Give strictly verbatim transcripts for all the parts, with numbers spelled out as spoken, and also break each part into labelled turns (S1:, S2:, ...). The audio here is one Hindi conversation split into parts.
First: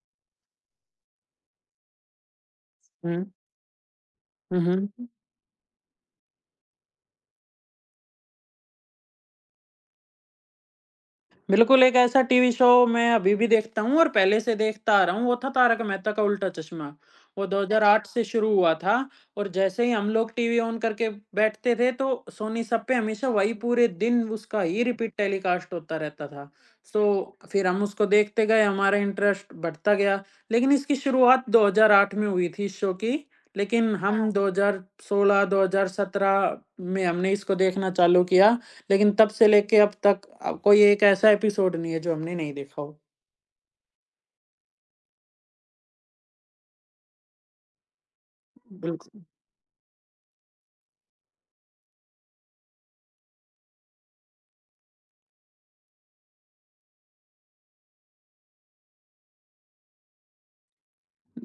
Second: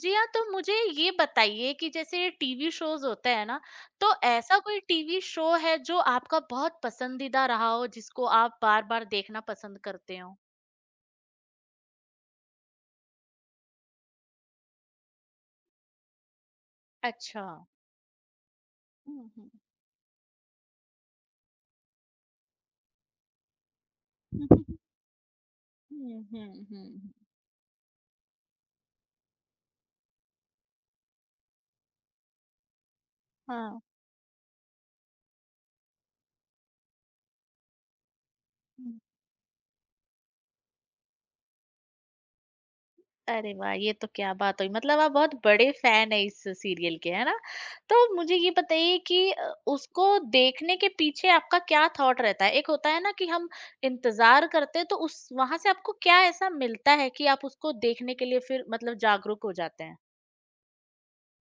S1: जी हाँ, तो मुझे ये बताइए कि जैसे टीवी शोज़
S2: हुँ।
S1: होते हैं ना, तो ऐसा
S2: हुँ,
S1: कोई
S2: हुँ।
S1: टीवी शो है जो आपका बहुत पसंदीदा रहा हो, जिसको आप बार-बार देखना पसंद करते हो?
S2: बिल्कुल, एक ऐसा टीवी शो मैं अभी भी देखता हूँ और पहले से देखता आ रहा हूँ, वो था तारक मेहता का उल्टा चश्मा।
S1: अच्छा।
S2: वो दो हज़ार आठ अच्छा। से शुरू हुआ था
S1: हुँ,
S2: और
S1: हुँ।
S2: जैसे ही हम लोग टीवी ऑन करके बैठते थे, तो सोनी सब पे हमेशा वही पूरे दिन उसका ही रिपीट टेलीकास्ट होता
S1: हुँ, हुँ,
S2: रहता
S1: हुँ। हुँ,
S2: था।
S1: हुँ, हुँ,
S2: सो
S1: हुँ।
S2: फिर हम उसको देखते गए, हमारा इंटरेस्ट बढ़ता गया, लेकिन इसकी शुरुआत दो हज़ार आठ में हुई थी इस शो की, लेकिन हम हाँ। दो हज़ार सोलह-दो हज़ार सत्रह में हमने इसको देखना चालू किया।
S1: हाँ।
S2: लेकिन तब से लेके अब तक अ, कोई एक ऐसा एपिसोड नहीं है जो हमने नहीं देखा हो।
S1: अरे वाह! ये तो क्या बात हुई, मतलब आप बहुत बड़े फैन हैं इस सीरियल के, है ना? तो मुझे ये बताइए कि
S2: बिल्कुल।
S1: अ, उसको देखने के पीछे आपका क्या थॉट रहता है? एक होता है ना कि हम इंतज़ार करते हैं, तो उस वहाँ से आपको क्या ऐसा मिलता है कि आप उसको देखने के लिए फिर मतलब जागरूक हो जाते हैं?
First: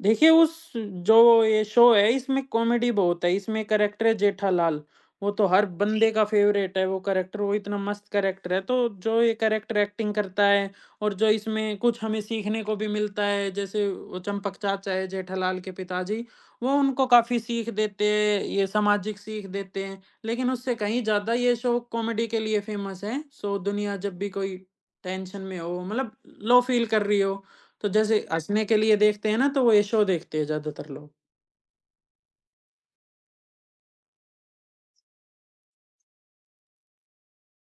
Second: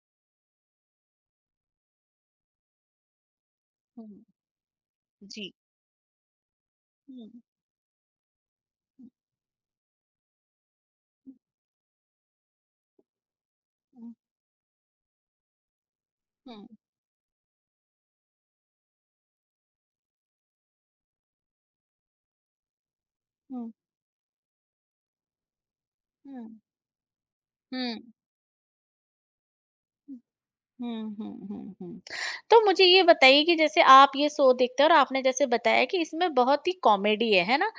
S2: देखिए, उस जो ये शो है, इसमें कॉमेडी बहुत है, इसमें कैरेक्टर
S1: हुँ।
S2: है जेठालाल, वो तो
S1: जी।
S2: हर बंदे का फ़ेवरेट है वो
S1: हुँ,
S2: कैरेक्टर,
S1: हुँ,
S2: वो इतना मस्त कैरेक्टर है, तो जो ये कैरेक्टर एक्टिंग करता है और जो इसमें कुछ हमें सीखने को भी मिलता है, जैसे
S1: हुँ,
S2: वो चंपक चाचा है जेठालाल के पिताजी,
S1: हुँ,
S2: वो उनको काफ़ी सीख देते हैं, ये सामाजिक सीख देते हैं, लेकिन उससे कहीं ज़्यादा ये शो कॉमेडी के लिए फ़ेमस है, सो
S1: हुँ,
S2: दुनिया जब भी कोई टेंशन में हो, मतलब
S1: हुँ,
S2: लो फ़ील कर रही हो, तो
S1: हुँ,
S2: जैसे हँसने के लिए देखते हैं ना, तो वो ये शो
S1: हुँ।
S2: देखते हैं ज़्यादातर
S1: हुँ,
S2: लोग,
S1: हुँ, हुँ, हुँ। तो मुझे ये बताइए कि जैसे आप ये शो देखते हैं और आपने जैसे बताया कि इसमें बहुत ही कॉमेडी है, है ना?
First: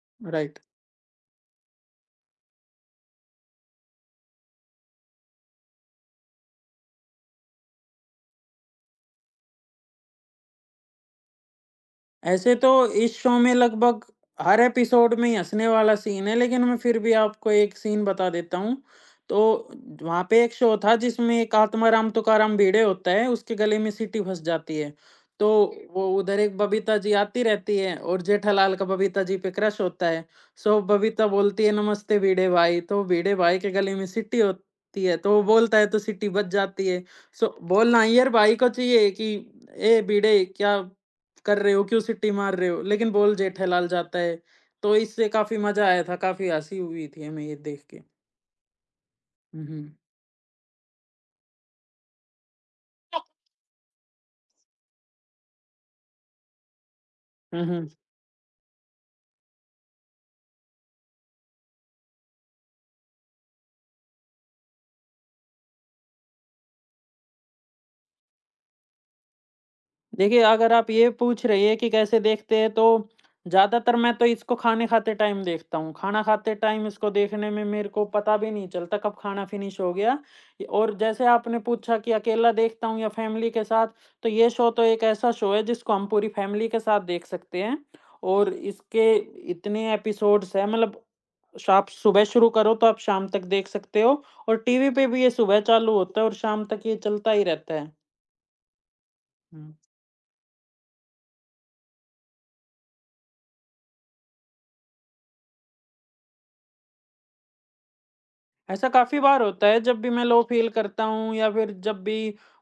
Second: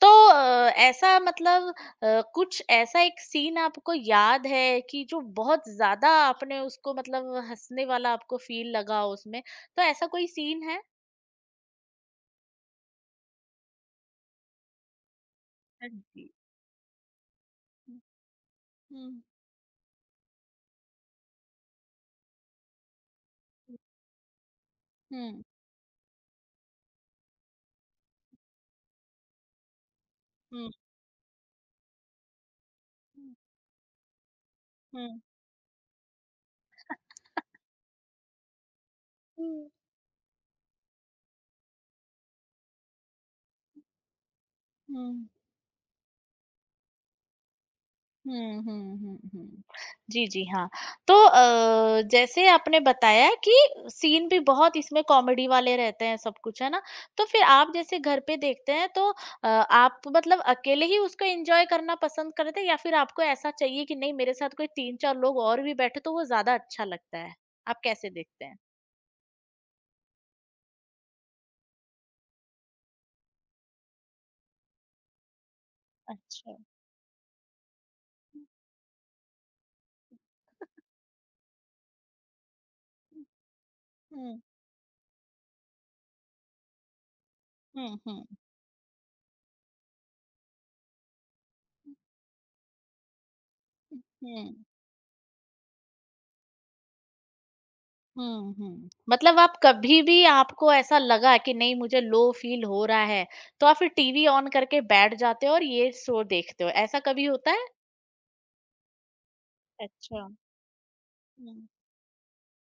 S1: तो
S2: राइट।
S1: अ, ऐसा मतलब अ, कुछ ऐसा एक सीन आपको याद है कि जो बहुत ज़्यादा आपने उसको मतलब हँसने वाला आपको फ़ील लगा हो उसमें? तो ऐसा कोई सीन है?
S2: ऐसे तो इस शो में लगभग हर एपिसोड में ही हँसने
S1: हाँ
S2: वाला सीन
S1: जी।
S2: है, लेकिन मैं फिर भी आपको एक
S1: हुँ,
S2: सीन बता देता हूँ।
S1: हुँ,
S2: तो वहाँ पे एक शो था जिसमें एक आत्माराम तुकाराम भिड़े होता है, उसके गले में सीटी फँस जाती है। हुँ।
S1: हुँ,
S2: तो वो उधर एक बबीता जी आती रहती हैं और जेठालाल का बबीता जी पे क्रश होता है।
S1: हुँ,
S2: सो बबीता बोलती है, "नमस्ते भिड़े भाई।" तो भिड़े भाई के गले में सीटी होती है,
S1: हुँ,
S2: तो वो बोलता है तो सीटी बज जाती है। सो बोलना ईयर भाई को चाहिए कि,
S1: हुँ,
S2: "ए भिड़े क्या कर रहे हो, क्यों सीटी मार रहे हो?" लेकिन बोल जेठालाल जाता है। तो इससे
S1: हुँ।
S2: काफ़ी मज़ा आया था, काफ़ी हँसी हुई थी हमें ये देख के।
S1: हुँ, हुँ, हुँ, हुँ।
S2: हुँ, हुँ।
S1: जी, जी, हाँ। तो अ, जैसे आपने बताया कि सीन भी बहुत इसमें कॉमेडी वाले रहते हैं सब कुछ, है ना? तो फिर
S2: हुँ,
S1: आप
S2: हुँ।
S1: जैसे घर पे देखते हैं तो अ, आप मतलब अकेले ही उसको एन्जॉय करना पसंद करते हैं, या फिर आपको ऐसा चाहिए कि नहीं मेरे साथ कोई तीन चार लोग और भी बैठे तो वो ज़्यादा अच्छा लगता है? आप कैसे देखते हैं?
S2: देखिए, अगर आप ये पूछ रही हैं कि कैसे देखते हैं, तो ज़्यादातर मैं तो इसको खाने खाते टाइम देखता हूँ। खाना खाते
S1: अच्छा।
S2: टाइम इसको देखने में मेरे को पता भी नहीं चलता कब खाना फिनिश हो गया। और जैसे आपने पूछा कि अकेला देखता हूँ या फैमिली के साथ, तो
S1: हुँ,
S2: ये शो तो एक ऐसा शो है जिसको हम पूरी फैमिली के साथ देख सकते हैं।
S1: हुँ, हुँ, हुँ,
S2: और इसके इतने एपिसोड्स हैं मतलब श आप सुबह शुरू करो तो आप शाम तक देख
S1: हुँ,
S2: सकते हो और
S1: हुँ।
S2: टीवी पे भी ये सुबह चालू होता है और शाम तक ये चलता ही रहता है।
S1: हुँ, हुँ। मतलब आप
S2: हुँ।
S1: कभी भी आपको ऐसा लगा कि नहीं मुझे लो फ़ील हो रहा है, तो आप फिर टीवी ऑन करके बैठ जाते हो और ये शो देखते हो, ऐसा कभी होता है?
S2: ऐसा काफ़ी बार होता है जब भी मैं
S1: अच्छा।
S2: लो फ़ील करता हूँ या
S1: हुँ,
S2: फिर जब भी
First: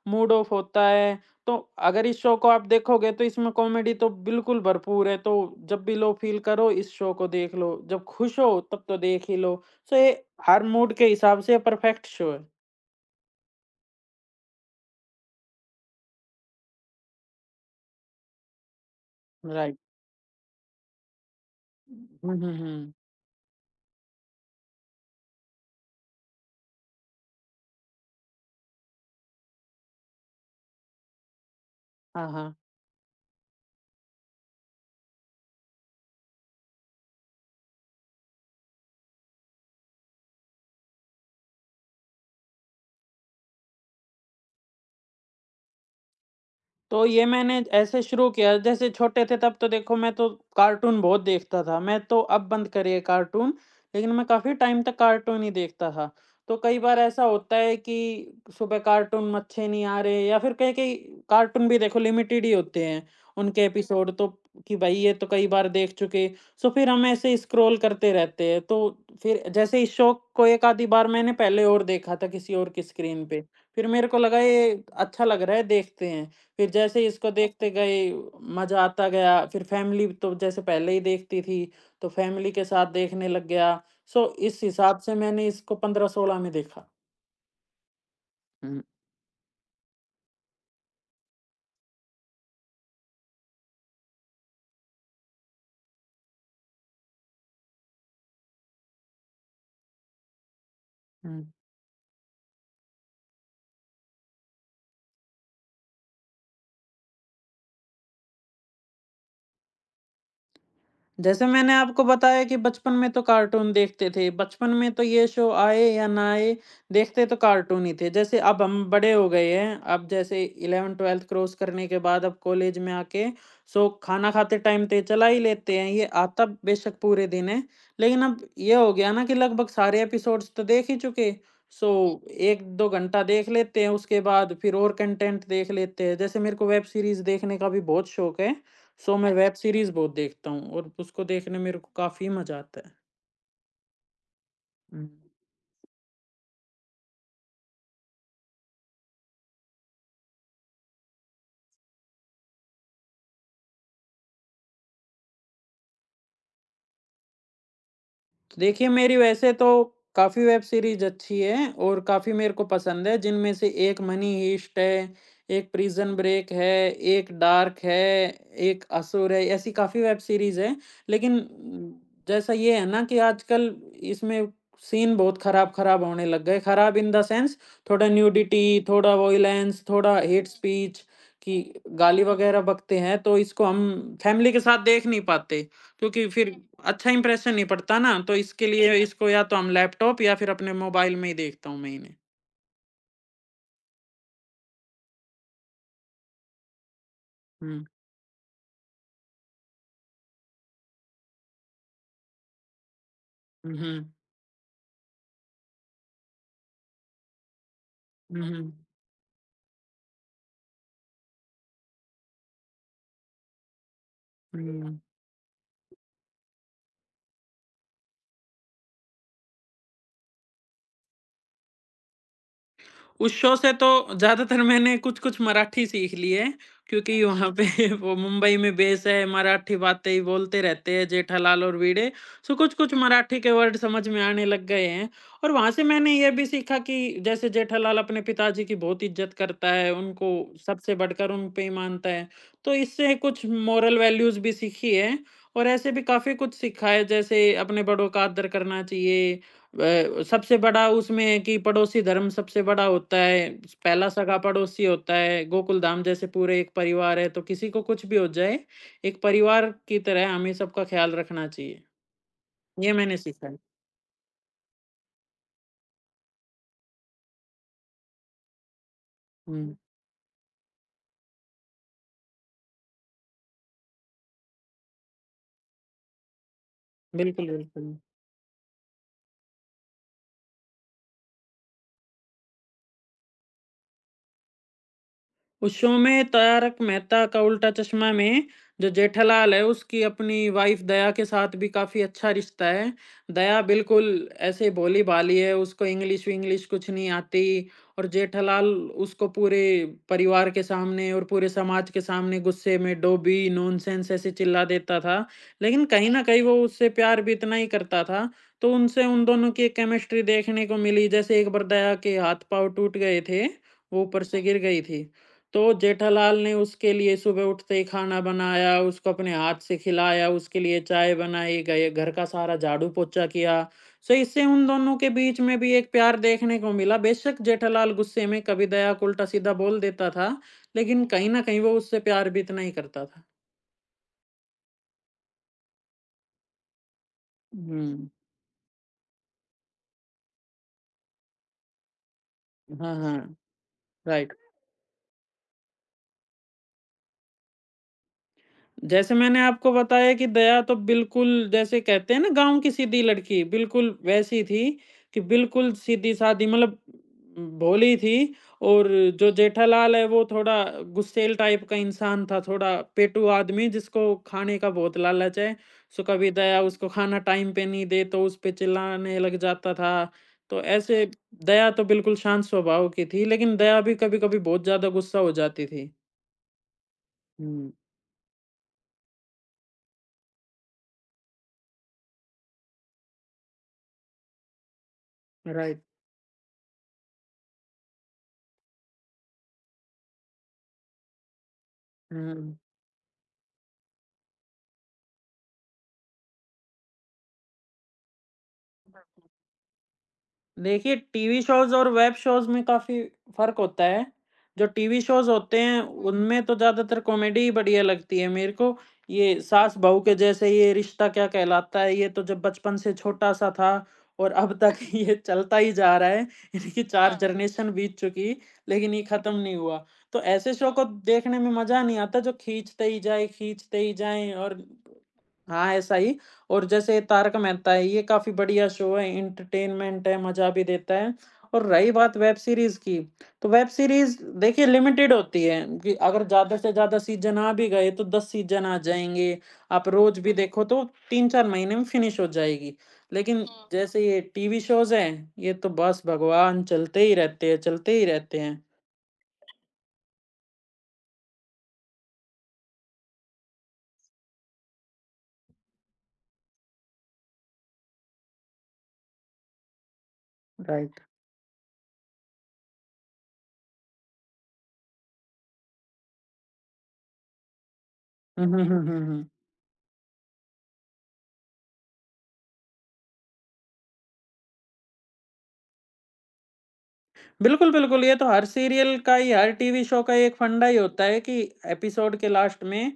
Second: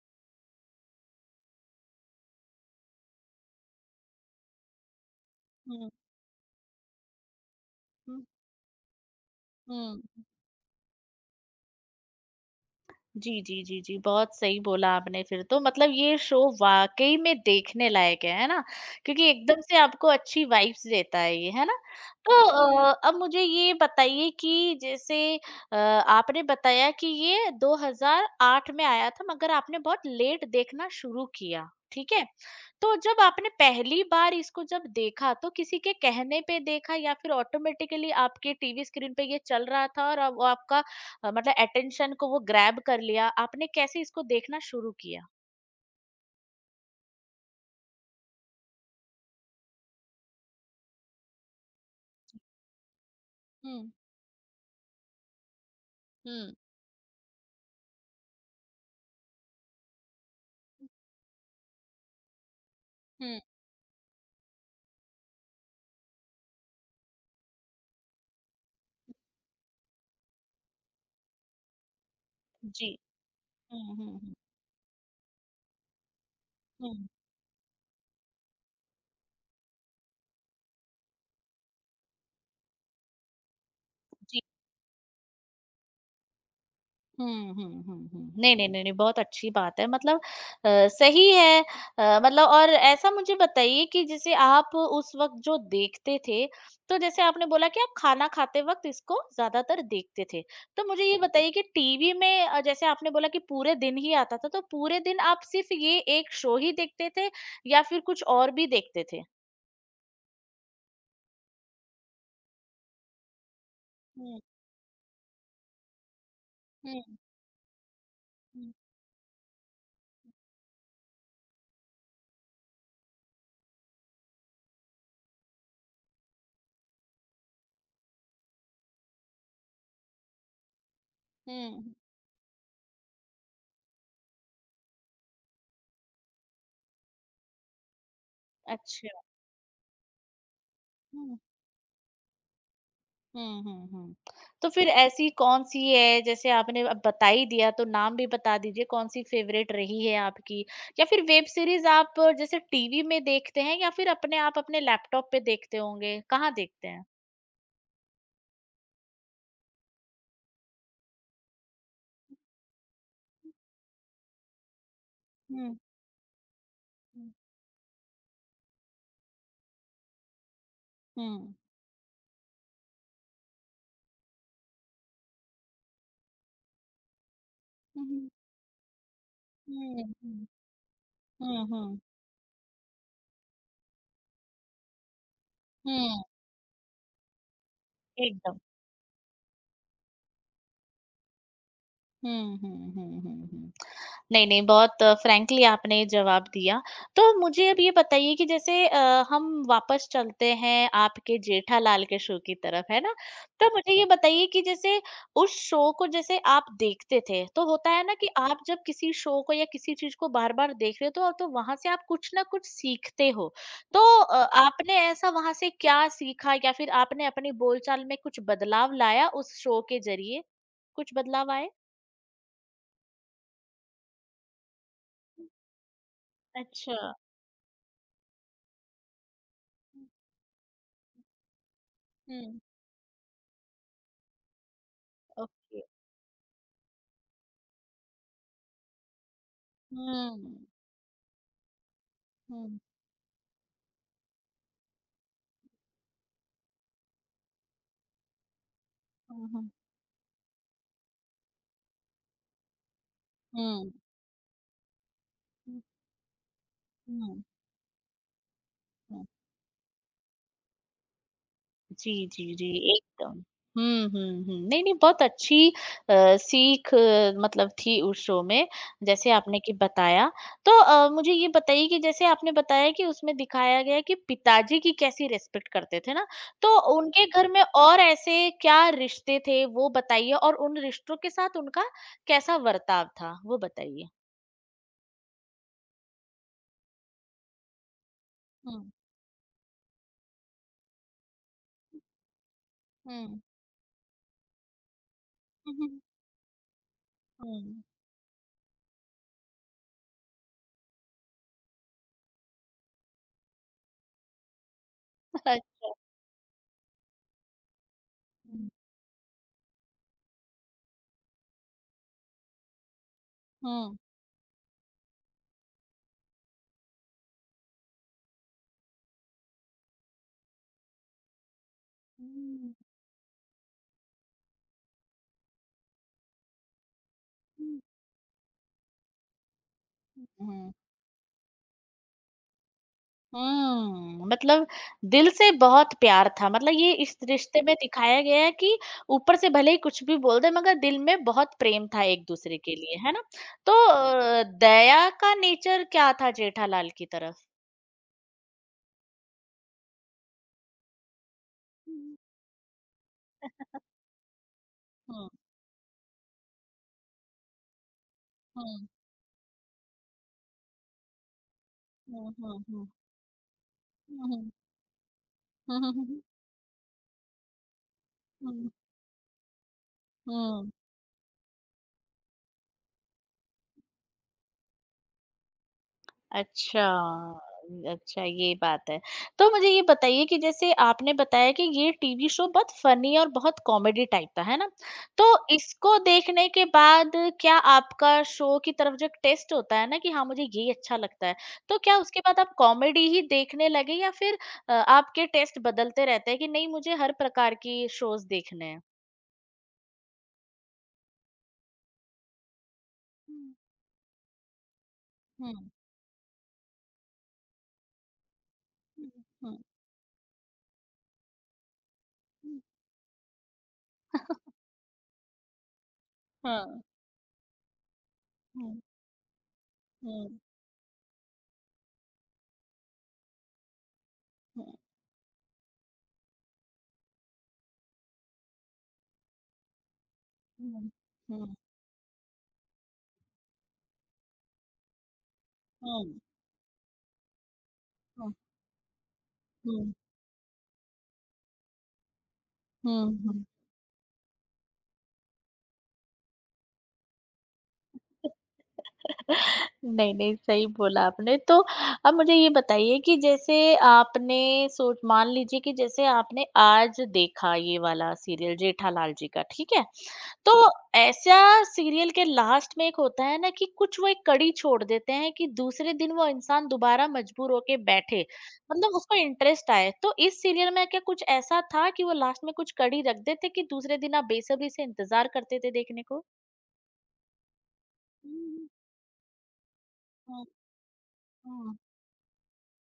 S2: मूड ऑफ होता है, तो अगर इस शो को आप देखोगे तो इसमें कॉमेडी तो बिल्कुल भरपूर है, तो जब
S1: हुँ,
S2: भी लो फ़ील करो इस शो को देख लो, जब
S1: हुँ,
S2: खुश हो तब तो देख ही लो। सो
S1: हुँ।
S2: ये हर मूड के हिसाब से परफेक्ट शो है।
S1: जी, जी, जी, जी, बहुत सही बोला आपने, फिर तो मतलब ये शो वाक़ई में देखने लायक है, है ना? क्योंकि एकदम से
S2: राइट।
S1: आपको अच्छी वाइब्स देता है ये, है ना?
S2: हुँ,
S1: तो
S2: हुँ, हुँ।
S1: अ, अब मुझे ये बताइए कि जैसे अ, आपने बताया कि ये दो हज़ार आठ में आया था, मगर आपने बहुत लेट देखना शुरू किया, ठीक है?
S2: हाँ, हाँ।
S1: तो जब आपने पहली बार इसको जब देखा तो किसी के कहने पे देखा, या फिर ऑटोमेटिकली आपके टीवी स्क्रीन पे ये चल रहा था और अब आपका अ, मतलब अटेंशन को वो ग्रैब कर लिया, आपने कैसे इसको देखना शुरू किया?
S2: तो ये मैंने ऐसे शुरू किया जैसे छोटे थे तब तो देखो मैं तो कार्टून बहुत देखता था मैं तो अब बंद करी है कार्टून
S1: हम्म।
S2: लेकिन मैं काफ़ी टाइम तक कार्टून ही देखता था।
S1: हम्म।
S2: तो कई बार ऐसा होता है कि सुबह कार्टून अच्छे नहीं आ रहे या फिर कहीं-कहीं कार्टून भी देखो लिमिटेड ही होते हैं,
S1: हम्म।
S2: उनके हुँ। एपिसोड तो कि भाई ये तो कई बार देख चुके। सो फिर हम ऐसे स्क्रॉल करते रहते हैं तो फिर जैसे इस शो को एक आधी बार मैंने पहले और देखा था किसी और की
S1: जी।
S2: स्क्रीन पे, फिर
S1: हम्म।
S2: मेरे को
S1: हम्म।
S2: लगा ये अच्छा लग रहा है देखते हैं। फिर
S1: हम्म,
S2: जैसे ही
S1: हम्म।
S2: इसको देखते गए मज़ा आता गया, फिर फैमिली तो जैसे पहले ही देखती थी, तो फैमिली के साथ देखने लग गया। सो इस हिसाब से मैंने इसको पंद्रह सोलह में देखा।
S1: हुँ, हुँ, हुँ, हुँ। नहीं, नहीं,
S2: हुँ,
S1: नहीं, नहीं, बहुत अच्छी बात है, मतलब अ, सही है। अ, मतलब और ऐसा मुझे बताइए कि जैसे आप उस वक़्त जो देखते थे, तो जैसे आपने बोला कि आप खाना खाते वक़्त इसको ज़्यादातर देखते थे। तो मुझे ये
S2: हुँ।
S1: बताइए कि टीवी में अ, जैसे आपने बोला कि पूरे दिन ही आता था, तो पूरे दिन आप सिर्फ़ ये एक शो ही देखते थे या फिर कुछ और भी देखते थे?
S2: जैसे मैंने आपको बताया कि बचपन में तो कार्टून देखते थे,
S1: हुँ,
S2: बचपन में तो ये शो आए या ना आए,
S1: हुँ,
S2: देखते तो कार्टून ही थे। जैसे अब
S1: हुँ,
S2: हम बड़े हो गए हैं, अब जैसे इलेवन-ट्वेल्थ क्रॉस करने के बाद अब कॉलेज में आके सो खाना खाते टाइम तो ये चला ही लेते हैं, ये आता बेशक पूरे दिन है, लेकिन अब ये हो गया ना कि लगभग सारे एपिसोड्स तो देख ही चुके,
S1: हुँ,
S2: सो एक दो घंटा देख लेते हैं, उसके बाद फिर और कंटेंट देख लेते हैं। जैसे मेरे को वेब सीरीज़ देखने का भी बहुत शौक है, सो
S1: अच्छा।
S2: मैं वेब सीरीज़ बहुत देखता हूँ और उसको
S1: हुँ।
S2: देखने मेरे को काफ़ी मज़ा आता है।
S1: हुँ, हुँ, हुँ। तो फिर
S2: हुँ।
S1: ऐसी कौन-सी है जैसे आपने अब बता ही दिया, तो नाम भी बता दीजिए कौन-सी फ़ेवरेट रही है आपकी? या फिर वेब सीरीज़ आप अ, जैसे टीवी में देखते हैं या फिर अपने आप अपने लैपटॉप पे देखते होंगे? कहाँ देखते हैं?
S2: देखिए, मेरी वैसे तो काफ़ी वेब सीरीज़ अच्छी है और काफ़ी मेरे को पसंद है, जिनमें से एक मनी हीस्ट है, एक
S1: हुँ,
S2: प्रिज़न ब्रेक है,
S1: हुँ,
S2: एक डार्क है, एक असुर है, ऐसी काफ़ी वेब सीरीज़ है। लेकिन
S1: हुँ।
S2: जैसा ये है ना कि आजकल इसमें सीन बहुत ख़राब-ख़राब होने लग गए। ख़राब इन द सेंस
S1: हुँ,
S2: थोड़ा
S1: हुँ,
S2: न्यूडिटी, थोड़ा वॉयलेंस, थोड़ा हेट स्पीच
S1: हुँ,
S2: की
S1: हुँ, हुँ,
S2: गाली वग़ैरह बकते हैं, तो इसको हम फैमिली के साथ देख नहीं पाते।
S1: हुँ,
S2: क्योंकि फिर अच्छा इंप्रेशन नहीं पड़ता ना, तो
S1: एकदम।
S2: इसके लिए इसको या तो हम लैपटॉप या फिर अपने मोबाइल में ही देखता हूँ मैं इन्हें।
S1: हुँ, हुँ, हुँ, हुँ, हुँ। नहीं, नहीं, बहुत फ्रैंकली आपने जवाब दिया। तो मुझे अब
S2: हुँ।
S1: ये बताइए कि जैसे अ, हम वापस चलते हैं आपके जेठालाल के शो की तरफ, है ना? तो
S2: हुँ,
S1: मुझे ये
S2: हुँ।
S1: बताइए कि जैसे उस शो को जैसे आप देखते थे, तो होता है ना कि आप
S2: हुँ,
S1: जब किसी शो को या किसी चीज़ को बार-बार देख रहे हो तो तो वहाँ से आप कुछ ना कुछ सीखते हो। तो अ, आपने
S2: हुँ।
S1: ऐसा वहाँ से क्या सीखा, या फिर आपने अपनी बोलचाल में कुछ बदलाव लाया उस शो के ज़रिए? कुछ बदलाव आए?
S2: उस शो से तो ज़्यादातर मैंने कुछ-कुछ मराठी सीख ली है,
S1: अच्छा।
S2: क्योंकि वहाँ पे वो मुंबई में बेस है, मराठी बातें ही बोलते रहते हैं जेठालाल और भिड़े, सो
S1: हुँ।
S2: कुछ-कुछ मराठी के वर्ड समझ में आने लग गए हैं। और वहाँ
S1: ओके।
S2: से मैंने ये भी सीखा कि जैसे जेठालाल अपने पिताजी की बहुत इज़्ज़त करता है, उनको
S1: हुँ।
S2: सबसे बढ़कर उन पे ही मानता है, तो
S1: हुँ,
S2: इससे कुछ मोरल वैल्यूज़ भी सीखी है और ऐसे भी काफ़ी कुछ सीखा है, जैसे अपने बड़ों का आदर करना
S1: हुँ,
S2: चाहिए।
S1: हुँ, हुँ।
S2: अ, सबसे बड़ा उसमें है कि पड़ोसी धर्म सबसे बड़ा होता है। पहला सगा पड़ोसी होता है,
S1: हुँ,
S2: गोकुलधाम जैसे पूरे एक परिवार है, तो
S1: हुँ,
S2: किसी को कुछ भी हो जाए, एक
S1: हुँ।
S2: परिवार की तरह हमें सबका ख़्याल रखना चाहिए।
S1: जी, जी, जी,
S2: ये मैंने
S1: एकदम।
S2: सीखा है।
S1: हुँ, हुँ, हुँ। नहीं-नहीं, बहुत अच्छी अ, सीख अ, मतलब थी उस शो में, जैसे आपने कि
S2: हुँ।
S1: बताया। तो अ, मुझे ये बताइए कि जैसे आपने बताया कि उसमें दिखाया गया कि पिताजी की कैसी रिस्पेक्ट करते थे ना, तो उनके
S2: बिल्कुल,
S1: घर में
S2: बिल्कुल।
S1: और ऐसे क्या रिश्ते थे वो बताइए, और उन रिश्तों के साथ उनका कैसा बर्ताव था, वो बताइए?
S2: उस शो में तारक मेहता का उल्टा चश्मा में जो
S1: हुँ,
S2: जेठालाल है उसकी अपनी वाइफ दया के साथ भी काफ़ी अच्छा रिश्ता है।
S1: हुँ।
S2: दया बिल्कुल ऐसे भोली-भाली है,
S1: हुँ,
S2: उसको
S1: हुँ,
S2: इंग्लिश-विंग्लिश कुछ नहीं आती
S1: हुँ।
S2: और जेठालाल उसको पूरे परिवार के सामने और पूरे समाज के सामने गुस्से में डोबी, नॉनसेंस ऐसे चिल्ला देता था। लेकिन
S1: अच्छा।
S2: कहीं न कहीं वो उससे प्यार भी इतना ही करता था,
S1: हुँ,
S2: तो उनसे उन दोनों की एक केमिस्ट्री देखने को मिली। जैसे एक बार दया के हाथ-पाँव टूट गए थे,
S1: हुँ।
S2: वो ऊपर से गिर गई थी। तो जेठालाल ने उसके लिए सुबह उठते ही खाना बनाया, उसको अपने हाथ से खिलाया, उसके लिए चाय बनाई, गए घर का सारा झाड़ू-पोछा किया। सो इससे उन दोनों के बीच में भी एक प्यार देखने को मिला। बेशक जेठालाल गुस्से में कभी दया को उल्टा-सीधा बोल देता था,
S1: हुँ,
S2: लेकिन कहीं न कहीं वो उससे प्यार भी इतना ही करता था।
S1: हुँ, मतलब दिल से बहुत प्यार था, मतलब ये इस रिश्ते में
S2: हुँ।
S1: दिखाया गया है कि ऊपर से भले ही कुछ भी बोल दें मगर दिल में बहुत प्रेम था एक-दूसरे के
S2: हाँ,
S1: लिए, है ना?
S2: हाँ।
S1: तो
S2: राइट।
S1: अ, दया का नेचर क्या था जेठालाल की तरफ?
S2: जैसे मैंने आपको बताया कि दया तो बिल्कुल जैसे कहते
S1: हुँ,
S2: हैं ना गाँव की सीधी लड़की, बिल्कुल वैसी थी कि
S1: हुँ,
S2: बिल्कुल सीधी-सादी मतलब भोली थी
S1: हुँ,
S2: और जो जेठालाल है वो थोड़ा गुस्सैल टाइप का इंसान
S1: हुँ,
S2: था,
S1: हुँ,
S2: थोड़ा
S1: हुँ,
S2: पेटू आदमी जिसको
S1: हुँ, हुँ,
S2: खाने का बहुत लालच है।
S1: हुँ, हुँ,
S2: सो
S1: हुँ,
S2: कभी दया उसको खाना टाइम पे नहीं दे तो उस पे
S1: हुँ,
S2: चिल्लाने लग जाता था। तो
S1: हुँ।
S2: ऐसे दया तो बिल्कुल शांत स्वभाव की थी लेकिन दया भी कभी-कभी बहुत ज़्यादा गुस्सा हो जाती थी।
S1: अच्छा,
S2: हुँ,
S1: अच्छा ये बात है। तो मुझे ये बताइए कि जैसे आपने बताया कि ये टीवी शो बहुत फ़नी और बहुत कॉमेडी टाइप का है ना? तो
S2: राइट।
S1: इसको देखने के बाद क्या आपका शो की तरफ जो एक टेस्ट होता है ना कि हाँ, मुझे ये अच्छा लगता है। तो क्या उसके बाद आप
S2: हुँ।
S1: कॉमेडी ही देखने लगे या फिर अ, आपके टेस्ट बदलते रहते हैं कि नहीं मुझे हर प्रकार की शोज़ देखने हैं?
S2: देखिए, टीवी शोज़ और वेब शोज़ में काफ़ी
S1: हुँ,
S2: फ़र्क होता है। जो टीवी शोज़
S1: हुँ,
S2: होते हैं, हुँ। उनमें तो ज़्यादातर कॉमेडी ही बढ़िया लगती है मेरे को।
S1: हुँ,
S2: ये
S1: हुँ,
S2: सास-बहू के जैसे ये रिश्ता क्या कहलाता है, ये तो जब
S1: हुँ,
S2: बचपन से छोटा-सा था और अब तक ये चलता ही जा रहा है।
S1: हाँ,
S2: इनकी चार हाँ। जनरेशन बीत चुकी,
S1: हुँ,
S2: लेकिन ये ख़त्म नहीं हुआ। तो
S1: हुँ,
S2: ऐसे शो को देखने में मज़ा नहीं आता जो खींचते ही जाएँ, खींचते ही जाएँ और
S1: हुँ,
S2: हाँ, ऐसा ही और जैसे तारक मेहता है ये काफ़ी बढ़िया शो है, एंटरटेनमेंट है, मज़ा भी
S1: हुँ,
S2: देता है
S1: हुँ,
S2: और रही बात वेब सीरीज़ की, तो वेब सीरीज़ देखिए लिमिटेड होती है कि
S1: हुँ,
S2: अगर ज़्यादा से ज़्यादा सीज़न आ भी गए तो दस
S1: हुँ,
S2: सीज़न आ जाएँगे, आप
S1: हुँ।
S2: रोज़ भी देखो तो तीन चार महीने में फिनिश हो जाएगी।
S1: हुँ,
S2: लेकिन
S1: हुँ।
S2: हुँ। जैसे ये टीवी शोज़ हैं, ये तो बस भगवान चलते ही रहते हैं, चलते ही रहते हैं।
S1: नहीं, नहीं, सही बोला आपने। तो अब मुझे ये बताइए कि जैसे आपने सोच मान लीजिए कि जैसे आपने आज देखा ये वाला सीरियल जेठालाल जी का, ठीक है? तो
S2: राइट।
S1: ऐसा सीरियल के लास्ट में एक होता है ना कि कुछ वो एक कड़ी छोड़ देते हैं कि दूसरे दिन वो इंसान दोबारा मजबूर होके बैठे,
S2: हुँ, हुँ, हुँ,
S1: मतलब
S2: हुँ,
S1: उसको
S2: हुँ।
S1: इंटरेस्ट आए। तो इस सीरियल में क्या कुछ ऐसा था कि वो लास्ट में कुछ कड़ी रख देते कि दूसरे दिन आप बेसब्री से इंतज़ार करते थे देखने को?
S2: बिल्कुल, बिल्कुल, ये तो
S1: हुँ,
S2: हर
S1: हुँ।
S2: सीरियल का ही, हर टीवी शो का ही एक फंडा ही होता है कि
S1: हुँ, हुँ।
S2: एपिसोड के लास्ट में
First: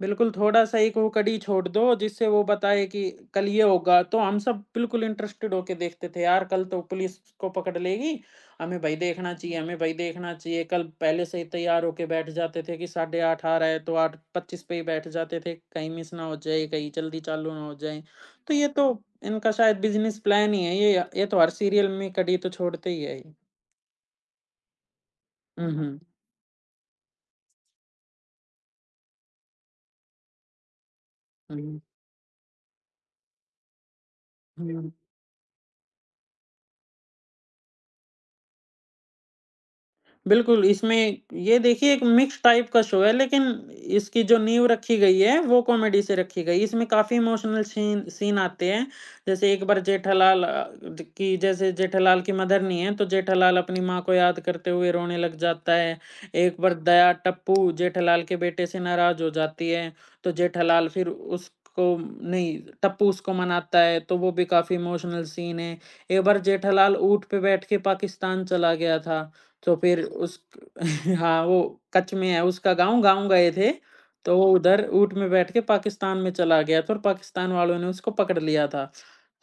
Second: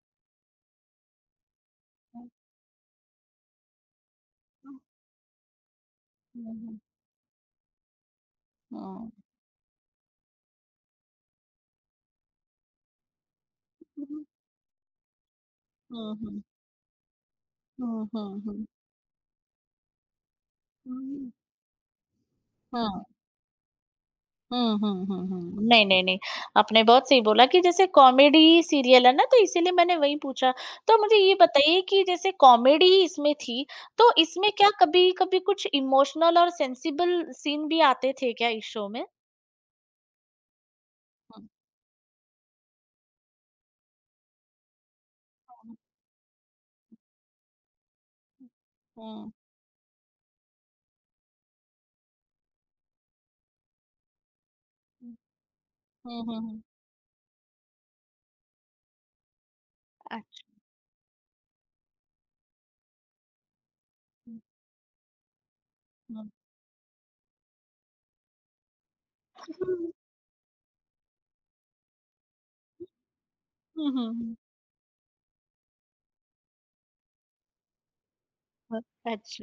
S2: बिल्कुल थोड़ा-सा एक वो कड़ी छोड़ दो, जिससे
S1: हुँ,
S2: वो बताए कि कल ये होगा। तो हम सब
S1: हुँ,
S2: बिल्कुल इंटरेस्टेड होके देखते थे, यार कल
S1: हुँ,
S2: तो पुलिस को पकड़ लेगी, हमें भई
S1: हुँ,
S2: देखना चाहिए, हमें भई देखना चाहिए। कल पहले से ही तैयार होके बैठ जाते थे कि साढ़े आठ आ रहा है, तो
S1: हुँ,
S2: आठ पच्चीस पे ही बैठ जाते थे, कहीं मिस ना हो
S1: हुँ,
S2: जाए, कहीं जल्दी चालू ना हो जाए।
S1: हुँ, हुँ,
S2: तो
S1: हुँ,
S2: ये तो इनका शायद बिज़नेस प्लान ही है, ये ये
S1: हुँ,
S2: तो हर सीरियल में कड़ी तो छोड़ते ही
S1: हाँ।
S2: है ये।
S1: हुँ, हुँ, हुँ, हुँ। नहीं,
S2: Мгм.
S1: नहीं, नहीं, आपने बहुत सही बोला कि जैसे कॉमेडी सीरियल है ना, तो इसीलिए मैंने वही पूछा। तो मुझे ये
S2: Мгм.
S1: बताइए कि जैसे कॉमेडी इसमें थी, तो इसमें क्या
S2: Мгм.
S1: कभी-कभी कुछ इमोशनल और सेंसिबल सीन भी आते थे क्या इस शो में?
S2: बिल्कुल, इसमें
S1: हुँ,
S2: ये देखिए एक मिक्स टाइप का शो है लेकिन इसकी जो नींव रखी गई है वो
S1: हुँ,
S2: कॉमेडी से रखी गई है। इसमें काफ़ी इमोशनल सीन सीन आते हैं।
S1: हुँ,
S2: जैसे एक बार जेठालाल अ, ज की जैसे जेठालाल की मदर नहीं है तो जेठालाल अपनी माँ को याद करते हुए रोने लग जाता है।
S1: हुँ, हुँ, हुँ,
S2: एक
S1: हुँ।
S2: बार दया टप्पू जेठालाल के बेटे से नाराज़ हो जाती है, तो
S1: अच्छा।
S2: जेठालाल फिर उसको नहीं टप्पू उसको मनाता है तो वो भी काफ़ी इमोशनल सीन है।
S1: हुँ,
S2: एक
S1: हुँ,
S2: बार जेठालाल ऊँट पे बैठ के पाकिस्तान चला गया था। तो
S1: हुँ,
S2: फिर उस हाँ, वो कच्छ में है उसका गाँव, गाँव गए थे,
S1: हुँ, हुँ, हुँ,
S2: तो वो उधर ऊँट में बैठ के पाकिस्तान में चला गया था और पाकिस्तान वालों ने उसको पकड़ लिया था।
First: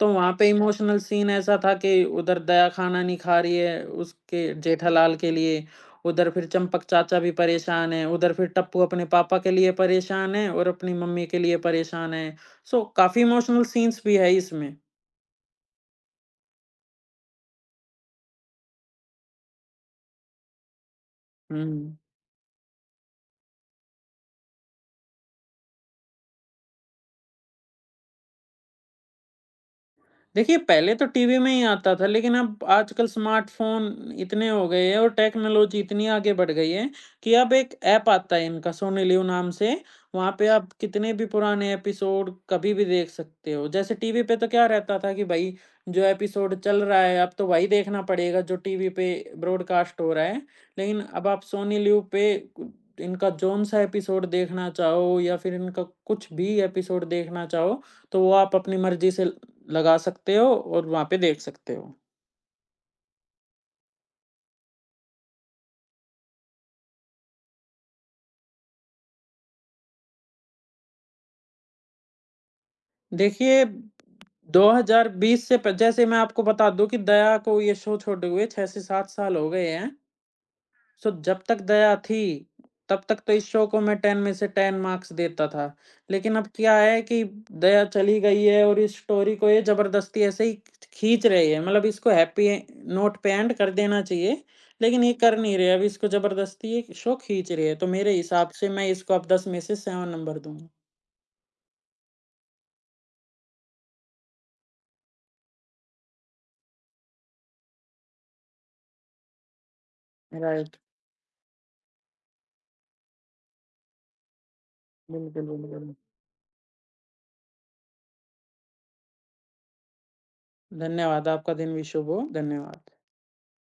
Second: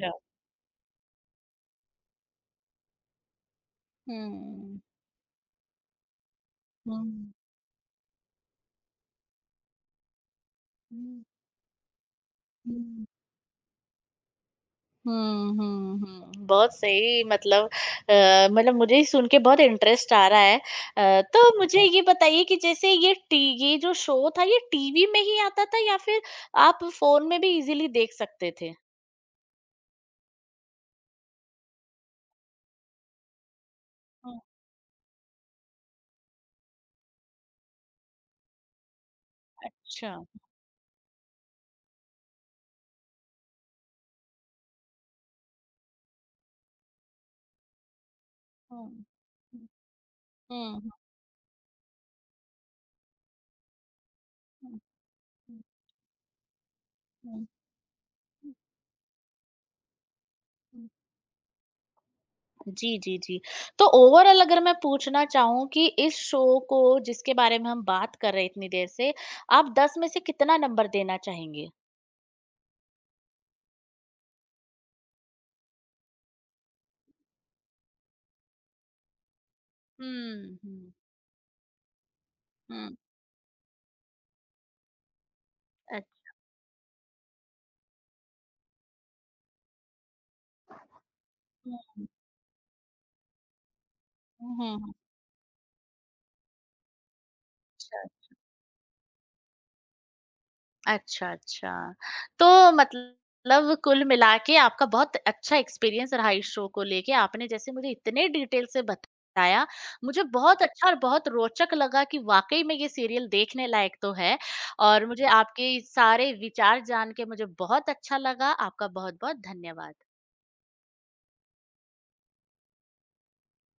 S2: तो वहाँ पे अच्छा। इमोशनल सीन ऐसा था कि उधर दया खाना नहीं खा रही है उसके
S1: हुँ,
S2: जेठालाल के लिए, उधर फिर चंपक चाचा भी
S1: हुँ।
S2: परेशान हैं, उधर फिर टप्पू अपने पापा के लिए परेशान है और अपनी
S1: हुँ,
S2: मम्मी के लिए परेशान है। सो
S1: हुँ।
S2: काफ़ी इमोशनल सीन्स भी है इसमें।
S1: हुँ, हुँ, हुँ। बहुत सही, मतलब अ, मतलब मुझे ही सुन के बहुत इंटरेस्ट आ रहा है। अ, तो मुझे
S2: हुँ।
S1: ये बताइए कि जैसे ये टी ये जो शो था ये टीवी में ही आता था या फिर आप फ़ोन में भी इज़िली देख सकते थे?
S2: देखिए, पहले तो टीवी में ही आता था, लेकिन अब आजकल स्मार्टफ़ोन
S1: हुँ,
S2: इतने हो गए हैं और टेक्नोलॉजी इतनी आगे बढ़ गई है कि अब एक ऐप आता है इनका सोनी लिव नाम से,
S1: अच्छा।
S2: वहाँ पे आप कितने भी पुराने एपिसोड कभी भी देख सकते हो। जैसे टीवी पे तो क्या रहता था कि भई, जो एपिसोड चल रहा है, अब तो वही देखना पड़ेगा जो टीवी
S1: हुँ।
S2: पे ब्रॉडकास्ट हो रहा है।
S1: हुँ, हुँ, हुँ,
S2: लेकिन अब आप सोनी लिव पे कु इनका जौन-सा एपिसोड देखना
S1: हुँ,
S2: चाहो या फिर इनका कुछ भी एपिसोड देखना
S1: हुँ,
S2: चाहो, तो वो आप
S1: हुँ,
S2: अपनी मर्ज़ी से लगा सकते हो और
S1: हुँ।
S2: वहाँ पे देख सकते हो।
S1: जी, जी, जी। तो ओवरऑल अगर मैं पूछना चाहूँ कि इस शो को जिसके बारे में हम बात कर रहे हैं इतनी देर से, आप दस में से कितना नंबर देना चाहेंगे?
S2: देखिए दो हज़ार बीस से प जैसे मैं आपको बता दूँ कि दया को ये शो छोड़े हुए छह से सात साल हो गए हैं।
S1: हुँ, हुँ,
S2: सो जब तक दया थी,
S1: हुँ।
S2: तब तक तो इस शो को मैं टेन में से टेन मार्क्स देता था। लेकिन अब क्या है कि दया चली गई है और इस स्टोरी को ये ज़बरदस्ती ऐसे ही खींच रहे हैं। मतलब
S1: अच्छा।
S2: इसको हैप्पी ए नोट पे एंड कर देना चाहिए,
S1: हुँ, हुँ।
S2: लेकिन ये कर नहीं रहे। अब इसको ज़बरदस्ती ये शो खींच रहे हैं। तो
S1: अच्छा,
S2: मेरे हिसाब से मैं इसको अब दस में से सेवन नंबर दूँगा।
S1: अच्छा, अच्छा। तो मतलब कुल मिला के आपका बहुत अच्छा एक्सपीरियंस रहा इस शो को लेके। आपने जैसे मुझे इतने डिटेल से बताया, मुझे बहुत
S2: राइट।
S1: अच्छा और बहुत रोचक लगा कि वाक़ई में ये सीरियल देखने लायक तो है और मुझे
S2: बिल्कुल,
S1: आपके
S2: बिल्कुल।
S1: सारे विचार जान के मुझे बहुत अच्छा लगा। आपका बहुत-बहुत धन्यवाद।
S2: धन्यवाद, आपका दिन भी शुभ हो। धन्यवाद।